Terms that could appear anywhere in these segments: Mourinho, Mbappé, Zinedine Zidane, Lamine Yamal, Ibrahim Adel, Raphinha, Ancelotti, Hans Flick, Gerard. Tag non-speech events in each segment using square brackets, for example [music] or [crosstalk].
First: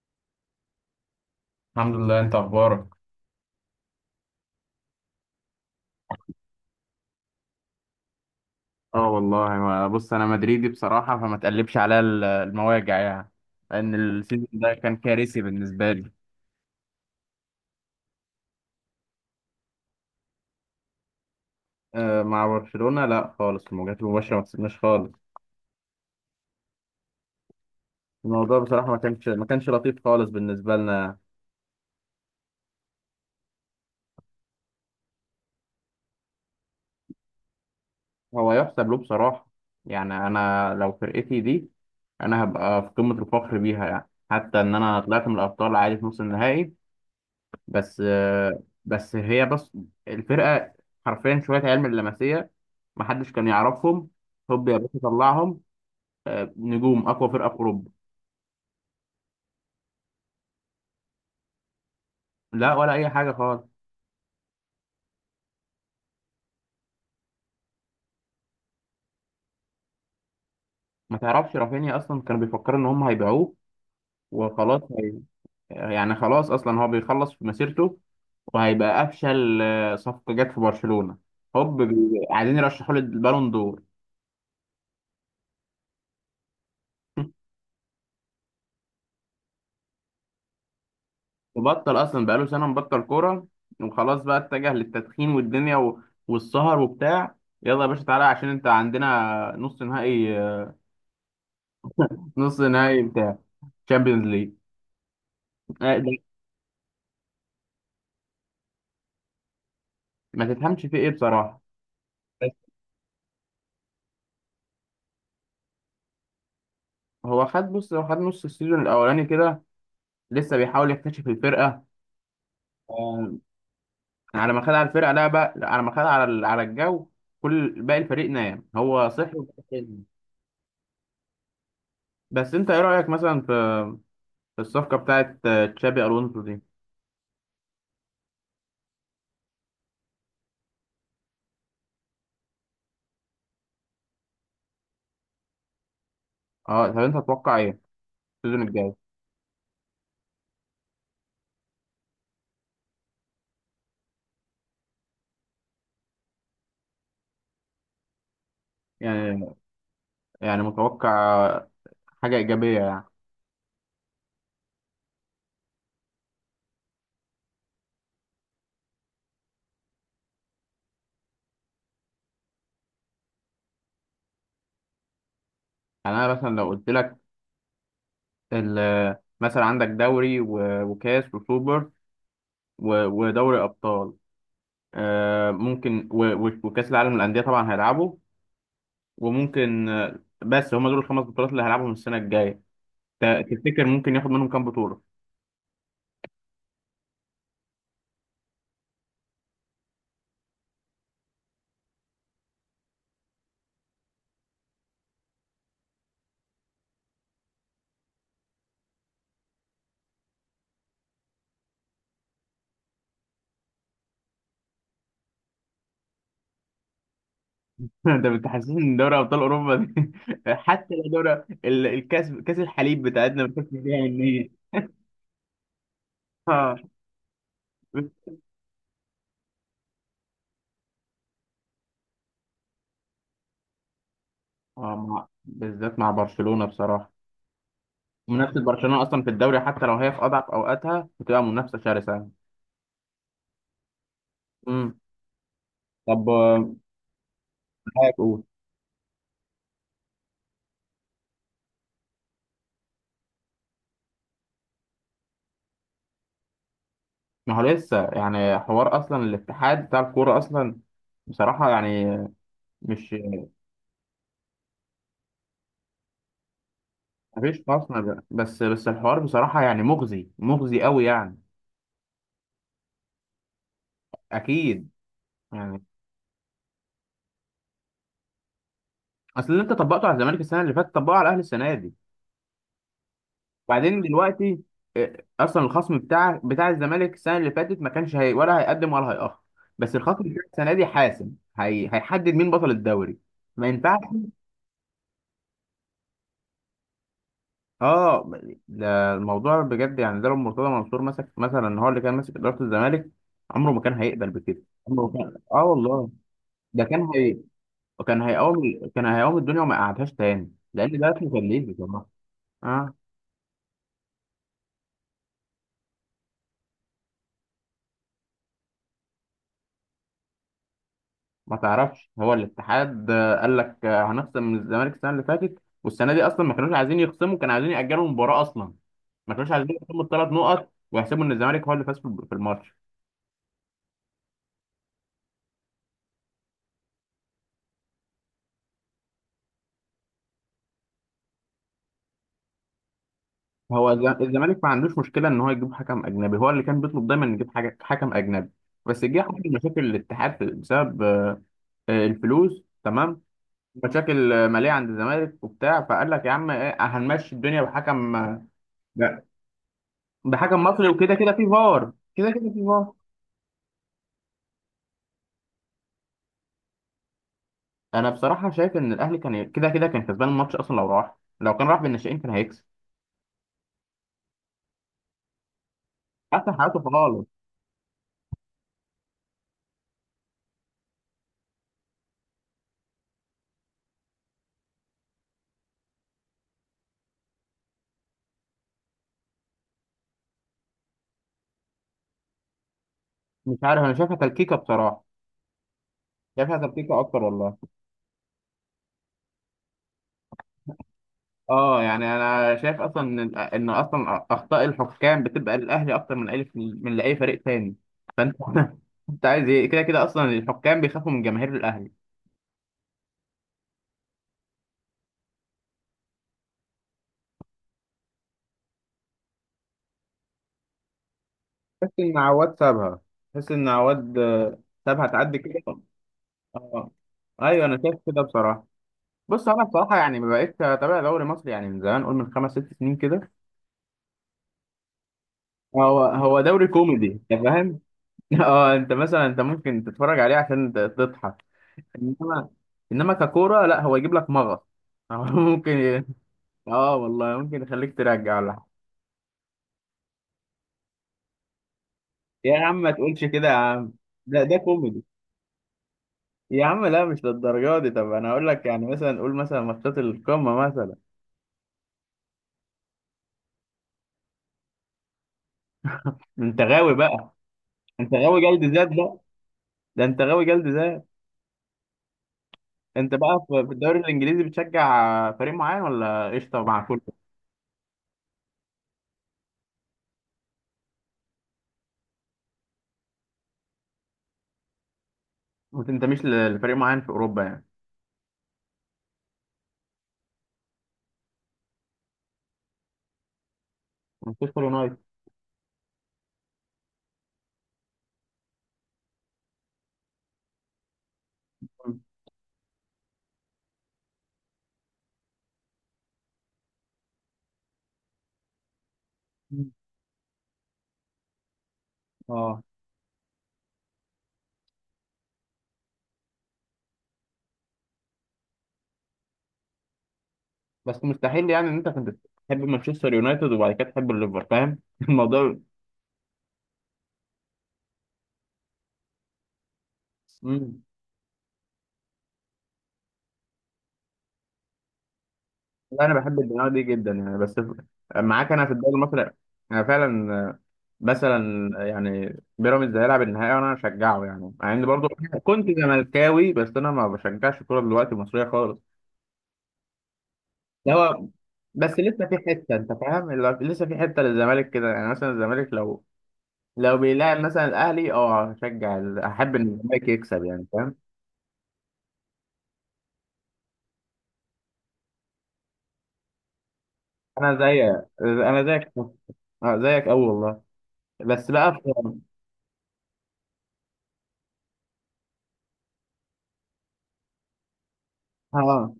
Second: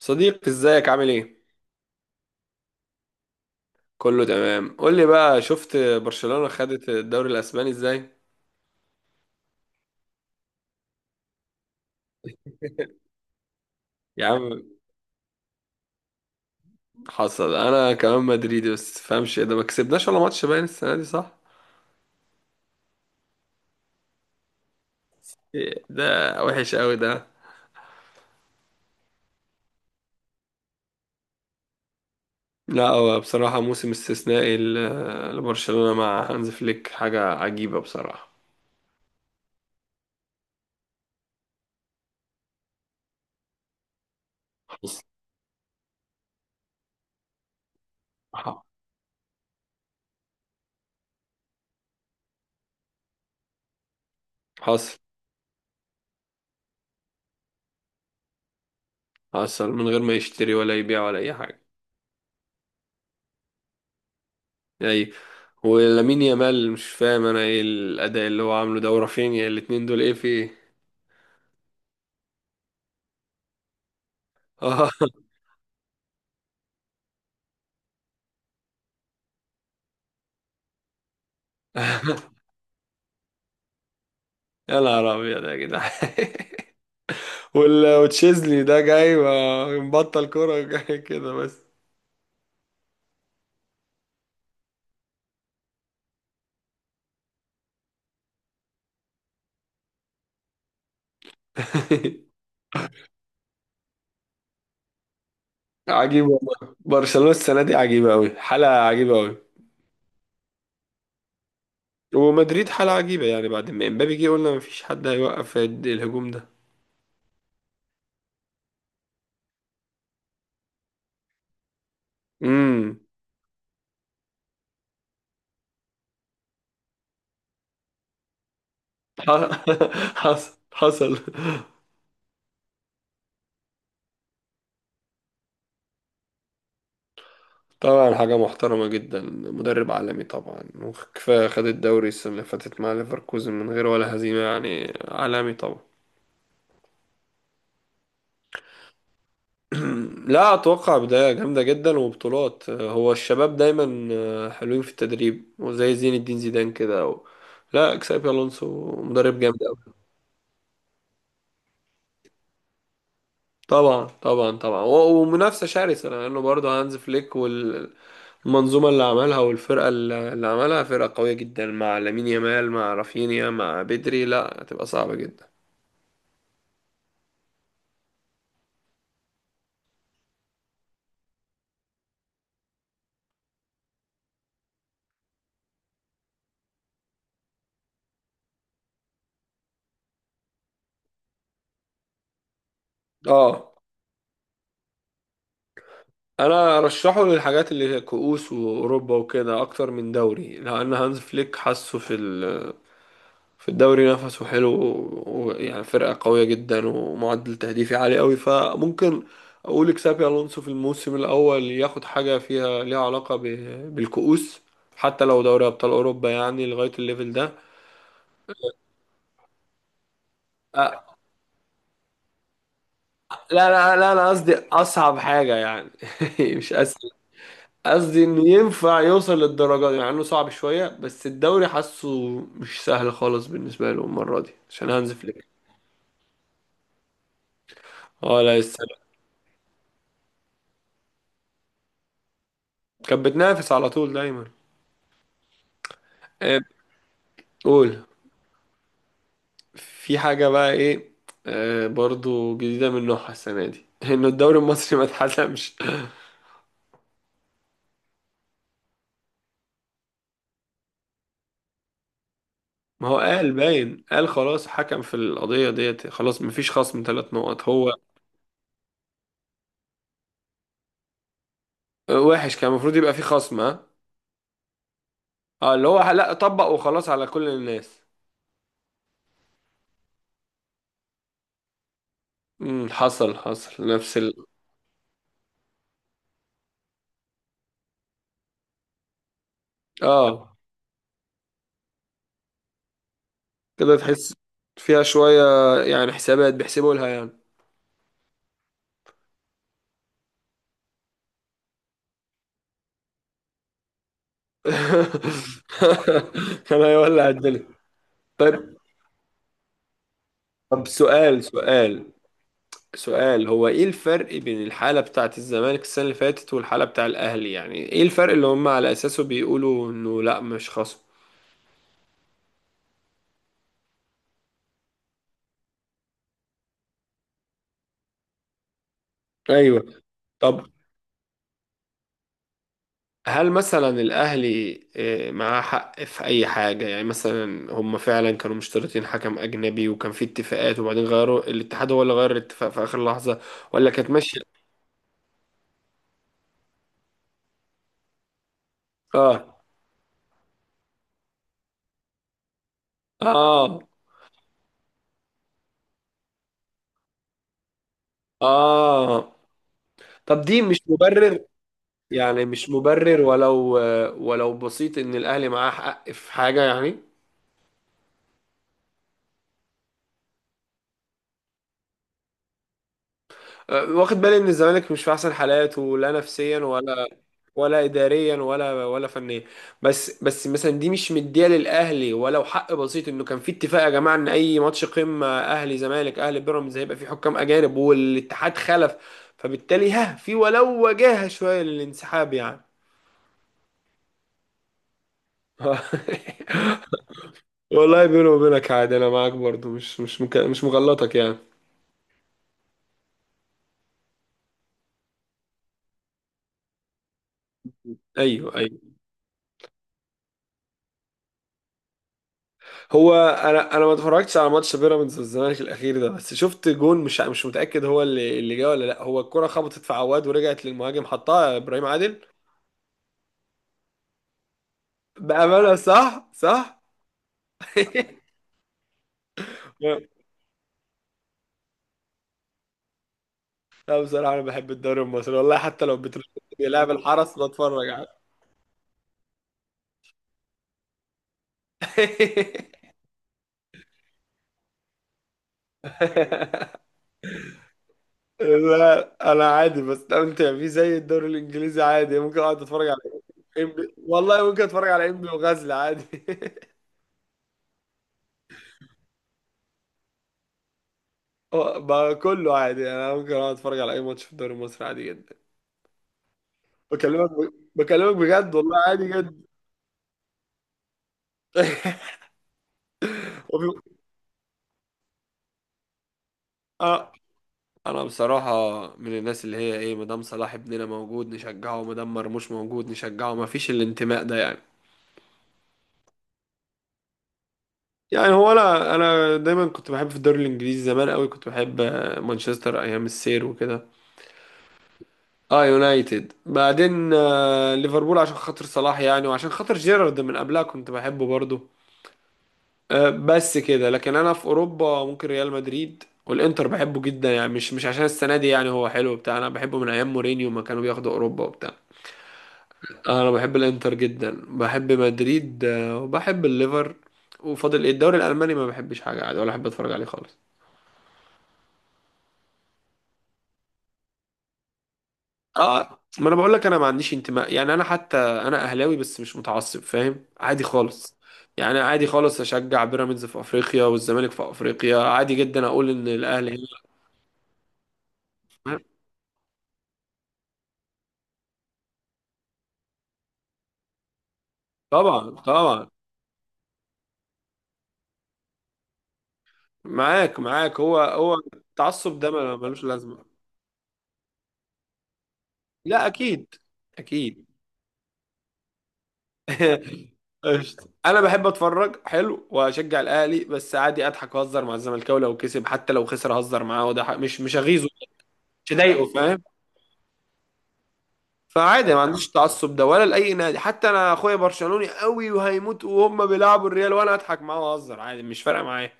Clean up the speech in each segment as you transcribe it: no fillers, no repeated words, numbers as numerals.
صديق، ازيك عامل ايه؟ الحمد لله، انت اخبارك؟ كله تمام. قول لي بقى، شفت برشلونة خدت الدوري الاسباني ازاي؟ اه والله، بص انا مدريدي بصراحه، فما تقلبش عليا المواجع يعني. لان يا السيزون عم ده كان كارثي بالنسبه لي. حصل، انا كمان مدريدي. بس تفهمش ده، ما كسبناش ولا ماتش باين السنة دي صح؟ آه، مع برشلونه لا خالص، المواجهات المباشره ما كسبناش خالص. إيه ده، وحش قوي ده. الموضوع بصراحه ما كانش لطيف خالص بالنسبه لنا. لا هو بصراحة موسم استثنائي لبرشلونة مع هانز فليك، حاجة عجيبة بصراحة. هو يحسب له بصراحه. يعني انا لو فرقتي دي، انا هبقى في قمه الفخر بيها، يعني حتى ان انا حصل طلعت من الابطال عادي في نص النهائي. بس آه، بس هي بس الفرقة حرفيا شوية عيال من اللمسية. محدش كان يعرفهم. هوب يا باشا حصل طلعهم! نجوم أقوى فرقة في أوروبا. حصل من غير ما يشتري ولا يبيع ولا اي حاجة. لا، ولا أي حاجة خالص. اي، ولامين يامال مش فاهم انا ايه الاداء اللي هو عامله ده، ورافينيا الاتنين دول ايه في ايه. ما تعرفش رافينيا أصلا كانوا بيفكروا إن هم هيبيعوه. وخلاص [laughs] يعني خلاص أصلا هو بيخلص في مسيرته، وهيبقى أفشل صفقة جت في برشلونة. هوب [laughs] عايزين يرشحوا له البالون دور. يا نهار ابيض يا جدعان. [laughs] وتشيزني ده جاي مبطل كوره، جاي كده بس. وبطل اصلا بقاله سنه مبطل كوره، وخلاص بقى اتجه للتدخين والدنيا والسهر وبتاع. يلا يا باشا تعالى، عشان انت عندنا نص نهائي. [laughs] نص نهائي بتاع تشامبيونز ليج. آه، ده. عجيب والله، برشلونه السنه دي عجيبه قوي، حاله عجيبه قوي. ما تفهمش فيه ايه بصراحه. ومدريد بس حاله عجيبه، يعني بعد ما امبابي جه قلنا مفيش حد هيوقف الهجوم ده. هو خد بص هو خد نص السيزون الاولاني كده، لسه بيحاول يكتشف الفرقه. امم. آه، على ما خد على الفرقه، لا بقى على ما خد على على الجو. كل باقي الفريق نام هو صحي وبقى. [laughs] حصل حصل. بس انت ايه رايك مثلا في الصفقه بتاعت تشابي الونسو دي؟ طبعا حاجه محترمه جدا، مدرب عالمي طبعا، وكفايه خد الدوري السنه اللي فاتت مع ليفركوزن من غير ولا هزيمه، يعني عالمي طبعا. اه، طب انت تتوقع ايه السيزون الجاي؟ [clears throat] لا، اتوقع بداية جامدة جدا وبطولات. هو الشباب دايما حلوين في التدريب، وزي زين الدين زيدان كده و... لا، اكسابي الونسو مدرب يعني جامد قوي. يعني متوقع حاجة إيجابية يعني. طبعا طبعا طبعا، ومنافسة شرسة، لانه يعني برضه هانز فليك والمنظومة اللي عملها، والفرقة اللي عملها فرقة قوية جدا، مع لامين يامال مع رافينيا مع بدري، لا هتبقى صعبة جدا. يعني أنا مثلا لو قلت لك، مثلا عندك دوري وكاس وسوبر ودوري أبطال، ممكن وكأس العالم للأندية طبعا هيلعبوا، وممكن بس هما دول الخمس بطولات اللي هيلعبهم السنة الجاية. اه، تفتكر ممكن ياخد منهم كام بطولة؟ انا ارشحه للحاجات اللي هي كؤوس واوروبا وكده اكتر من دوري، لان هانز فليك حاسه في الدوري نفسه حلو، ويعني فرقة قوية جدا، ومعدل تهديفي عالي قوي. فممكن أقول إكسابي ألونسو في الموسم الأول ياخد حاجة فيها ليها علاقة بالكؤوس، حتى لو دوري أبطال أوروبا يعني، لغاية الليفل ده. [laughs] ده بتحسسني إن دوري أبطال أوروبا دي [laughs] حتى لو أه، دوري كاس الحليب لا بتاعتنا بنخش لا فيها لا، إن أنا هي. قصدي أصعب حاجة يعني، [laughs] مش آه. أسهل. قصدي إنه ينفع يوصل للدرجة دي، مع إنه صعب شوية، بس الدوري حاسه مش سهل خالص بالنسبة له المرة دي عشان آه، هانز فليك. بالذات مع برشلونة بصراحة. اه، لا منافسة برشلونة السلام. أصلا في الدوري حتى لو هي في أضعف أوقاتها بتبقى منافسة شرسة. كانت بتنافس على طول دايما. امم. طب آه، قول. رأيك قول. في حاجة بقى ايه. آه، برضو جديدة من نوعها السنة دي، [laughs] انه الدوري المصري ما اتحسمش. ما هو لسه يعني حوار أصلا الاتحاد بتاع الكورة أصلا. بصراحة يعني ما مش، هو قال باين، قال خلاص حكم في القضية ديت، خلاص مفيش خصم ثلاث مفيش نقط هو. خاصنا، بس الحوار بصراحة يعني مغزي مغزي قوي يعني. وحش، كان المفروض يبقى في خصم ها. أكيد اه، يعني. اللي هو لا طبق وخلاص على كل الناس. أصل اللي أنت طبقته على الزمالك السنة اللي فاتت طبقه على الأهلي السنة دي. امم، حصل حصل، بعدين نفس ال... دلوقتي اصلا الخصم بتاع الزمالك السنه اللي فاتت ما كانش هي ولا هيقدم ولا هيأخر. بس الخصم بتاع اه السنه دي حاسم. هيحدد مين بطل الدوري. ما كده ينفعش. تحس فيها شوية، يعني حسابات بيحسبوا لها يعني. اه، ده الموضوع بجد يعني، ده لو مرتضى منصور مسك، مثلا هو اللي كان ماسك اداره الزمالك، عمره ما كان هيقبل بكده. عمره ما كان، اه [laughs] والله. كان ده كان هيولع الدنيا. كان هيقوم طيب، كان هيقوم الدنيا وما قعدهاش تاني، طب لان ده اسمه سؤال تدليس بصراحه. سؤال اه، سؤال. هو ايه الفرق بين الحالة بتاعة الزمالك السنة اللي فاتت والحالة بتاع الاهلي؟ يعني ايه الفرق اللي هم على اساسه بيقولوا انه لا مش خصم؟ ما تعرفش هو الاتحاد قال لك، هنخصم من الزمالك السنه اللي فاتت والسنه دي اصلا. ما كانوش عايزين يخصموا، كانوا عايزين ياجلوا المباراه اصلا. ما كانوش عايزين يخصموا ايوه، الثلاث طب نقط ويحسبوا ان الزمالك هو اللي فاز في الماتش. هل مثلا الاهلي معاه حق في اي حاجة؟ يعني مثلا هم فعلا كانوا مشترطين حكم اجنبي، وكان في اتفاقات، وبعدين غيروا، الاتحاد هو اللي غير الاتفاق في اخر لحظة؟ هو ولا كانت ماشية. الزمالك ما عندوش مشكله ان هو يجيب حكم اجنبي، هو اللي كان بيطلب دايما يجيب حاجه حكم اجنبي. بس جه حصل اه. مشاكل الاتحاد بسبب الفلوس، تمام. اه. مشاكل ماليه عند الزمالك وبتاع، فقال لك يا عم إيه، هنمشي الدنيا بحكم آه، اه طب دي بحكم مش مصري، وكده كده مبرر، في فار، كده يعني كده في مش فار. مبرر، ولو ولو بسيط، ان الاهلي معاه حق في حاجه يعني. انا بصراحه شايف ان الاهلي كان كده كده كان كسبان الماتش اصلا، لو كان راح بالناشئين كان هيكسب. واخد بالي ان الزمالك مش في احسن حالاته، لا حتى نفسيا حياته ولا خالص. ولا اداريا، ولا فنيا. بس مثلا دي مش مديه للاهلي، ولو حق بسيط، انه كان في اتفاق يا جماعه، ان اي ماتش قمه اهلي زمالك اهلي بيراميدز هيبقى في حكام اجانب، والاتحاد خلف. فبالتالي ها في ولو وجاهه شويه للانسحاب يعني. مش عارف، انا شايفها تلكيكه بصراحه. [laughs] شايفها تلكيكه اكتر والله. والله بيني وبينك عادي، انا معاك برضو، مش مغلطك يعني. اه، يعني انا شايف اصلا ان اصلا اخطاء الحكام بتبقى للاهلي اكتر من لاي فريق تاني، فانت ايوه [laughs] ايوه. انت عايز ايه؟ كده كده اصلا الحكام بيخافوا من جماهير الاهلي. هو انا ما اتفرجتش على ماتش بيراميدز والزمالك الاخير ده، بس شفت جون، مش متاكد هو اللي جه ولا لا. هو الكره خبطت في عواد ورجعت للمهاجم، حطها ابراهيم تحس عادل. ان عواد سابها. تحس ان عواد سابها تعدي كده. بامانه صح صح. اه، ايوه انا شايف [laughs] كده بصراحه. بص انا بصراحه يعني ما بقتش اتابع دوري مصري يعني من زمان، قول من خمس ست سنين كده. لا بصراحه انا بحب الدوري المصري والله، حتى لو هو بتروح هو دوري بيلعب كوميدي. الحرس انت فاهم؟ بتفرج على [laughs] اه، انت ممكن تتفرج عليه عشان تضحك. انما انما ككوره لا، هو يجيب لك مغص. [laughs] هو ممكن. [laughs] اه والله ممكن يخليك ترجع ولا حاجه. لا انا عادي بستمتع فيه زي الدوري الانجليزي، عادي ممكن يا اقعد عم اتفرج ما على تقولش كده يا عم. إنبي. ده والله ده ممكن اتفرج كوميدي. على انبي وغزل عادي. يا [laughs] عم لا مش للدرجه دي. طب انا هقول لك يعني، مثلا قول مثلا ماتشات القمه مثلا. هو بقى كله عادي، انا ممكن اقعد اتفرج على اي ماتش في الدوري المصري عادي جدا. انت غاوي بقى. انت بكلمك غاوي بجد جلد والله، ذات عادي بقى. جدا. ده انت غاوي جلد. [laughs] انت بقى في وفي... الدوري الانجليزي، بتشجع فريق معين ولا قشطه مع آه. كله؟ انا بصراحة من الناس اللي هي ايه، مدام صلاح ابننا موجود نشجعه، مدام مرموش موجود نشجعه، ما فيش الانتماء ده يعني. ما تنتميش لفريق معين في اوروبا يعني؟ يعني هو انا دايما كنت بحب في الدوري الانجليزي زمان قوي، كنت بحب مانشستر ايام السير وكده. مانشستر يونايتد. اه يونايتد، بعدين ليفربول عشان خاطر صلاح يعني، وعشان خاطر جيرارد من قبلها كنت بحبه برضه. بس كده. لكن انا في اوروبا، ممكن ريال مدريد والانتر بحبه جدا يعني، مش مش عشان السنه دي يعني، هو حلو بتاع. انا مم. بحبه من ايام مورينيو، ما كانوا بياخدوا اوروبا وبتاع. اه. انا بحب الانتر جدا، بحب مدريد وبحب الليفر. وفاضل إيه؟ الدوري الالماني ما بحبش، حاجه عادي ولا احب اتفرج عليه خالص. بس مستحيل يعني ان انت كنت تحب مانشستر يونايتد وبعد كده تحب الليفر، فاهم [laughs] الموضوع؟ اه ما انا بقول لك، انا ما عنديش انتماء يعني. انا حتى انا اهلاوي بس مش متعصب، فاهم، عادي مم. خالص. يعني عادي خالص اشجع بيراميدز في افريقيا، والزمالك في افريقيا عادي جدا، اقول لا ان انا بحب الاهلي. الدماغ دي جدا يعني، بس معاك انا في هنا. الدوري المصري. انا فعلا، مثلا يعني بيراميدز هيلعب النهائي وانا هشجعه يعني، مع اني برضو طبعا كنت طبعا. زملكاوي، بس انا ما بشجعش الكوره دلوقتي المصريه خالص. معاك معاك، ده هو هو، هو بس التعصب لسه ده في حته، ملوش انت لازمة. فاهم؟ لسه في حته للزمالك كده، يعني مثلا الزمالك لو لا أكيد. بيلاعب أكيد. مثلا الاهلي، اه هشجع احب ان الزمالك [laughs] يكسب، يعني قشطة، فاهم. أنا بحب أتفرج حلو وأشجع الأهلي، بس عادي أضحك وأهزر مع الزملكاوي لو كسب، حتى لو خسر أهزر معاه، وده مش انا مش زي أغيظه، انا مش زيك. أضايقه، فاهم. اه زيك قوي والله. بس بقى فعادي، ما عنديش تعصب ده ولا لأي نادي. حتى أنا أخويا برشلوني قوي وهيموت، وهم بيلعبوا الريال وأنا أضحك معاه وأهزر عادي، مش فارقة معايا. اه،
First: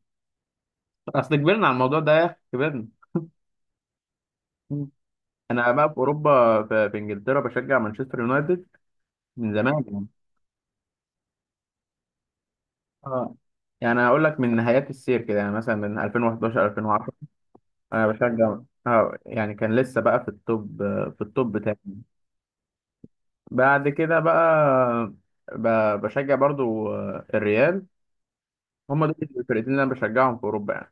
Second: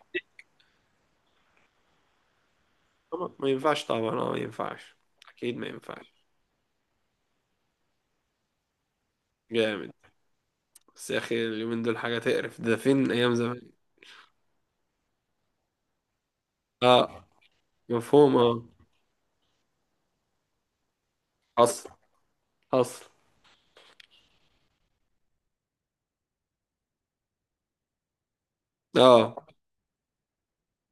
اصل كبرنا على الموضوع ده يا اخي، كبرنا. طبعا ما ينفعش، طبعا اه ما مم. ينفعش. أكيد ما انا بقى في ينفعش. اوروبا، في انجلترا بشجع مانشستر يونايتد. من زمان جامد. يعني. بس يا أخي اليومين دول حاجة تقرف، ده فين اه، أيام زمان. يعني هقول لك من نهايات السير كده، يعني مثلا من 2011 2010. اه، انا مفهوم بشجع. اه. اه يعني كان لسه بقى في التوب، في التوب بتاعي. حصل حصل. بعد كده بقى بشجع برضو الريال. هما دول اه، الفرقتين اللي انا بشجعهم في اوروبا يعني.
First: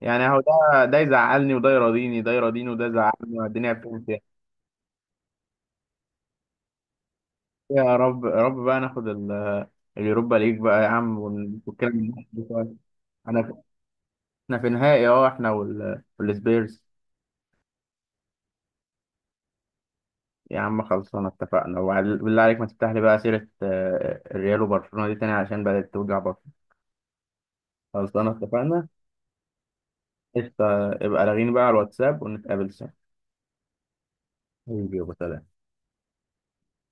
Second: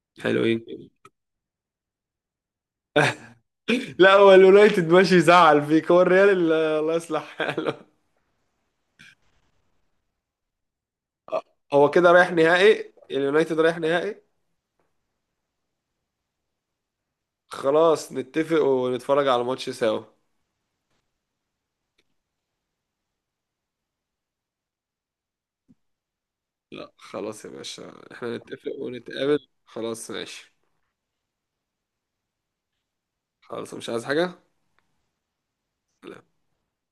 يعني هو حلوين. ده يزعلني وده يراضيني، ده يراضيني وده يزعلني، والدنيا بتمشي لا يعني. هو اليونايتد ماشي يزعل فيك، هو الريال الله يصلح حاله. يا رب، يا رب بقى ناخد اليوروبا ليج بقى يا عم، آه، ونتكلم هو من كده الناحية رايح دي شوية. نهائي، انا اليونايتد رايح نهائي. احنا في نهائي، اه احنا والسبيرز. خلاص نتفق ونتفرج على الماتش سوا. يا عم خلصانه اتفقنا، بالله عليك ما تفتح لي بقى سيره الريال وبرشلونه دي تاني، عشان بدات توجع برشلونه. لا خلاص يا باشا، خلصانه احنا نتفق اتفقنا. ونتقابل، خلاص ماشي. قشطة، يبقى لاغيني بقى على الواتساب ونتقابل سوا. خلاص مش عايز حاجة. حبيبي يا ابو سلام. لا.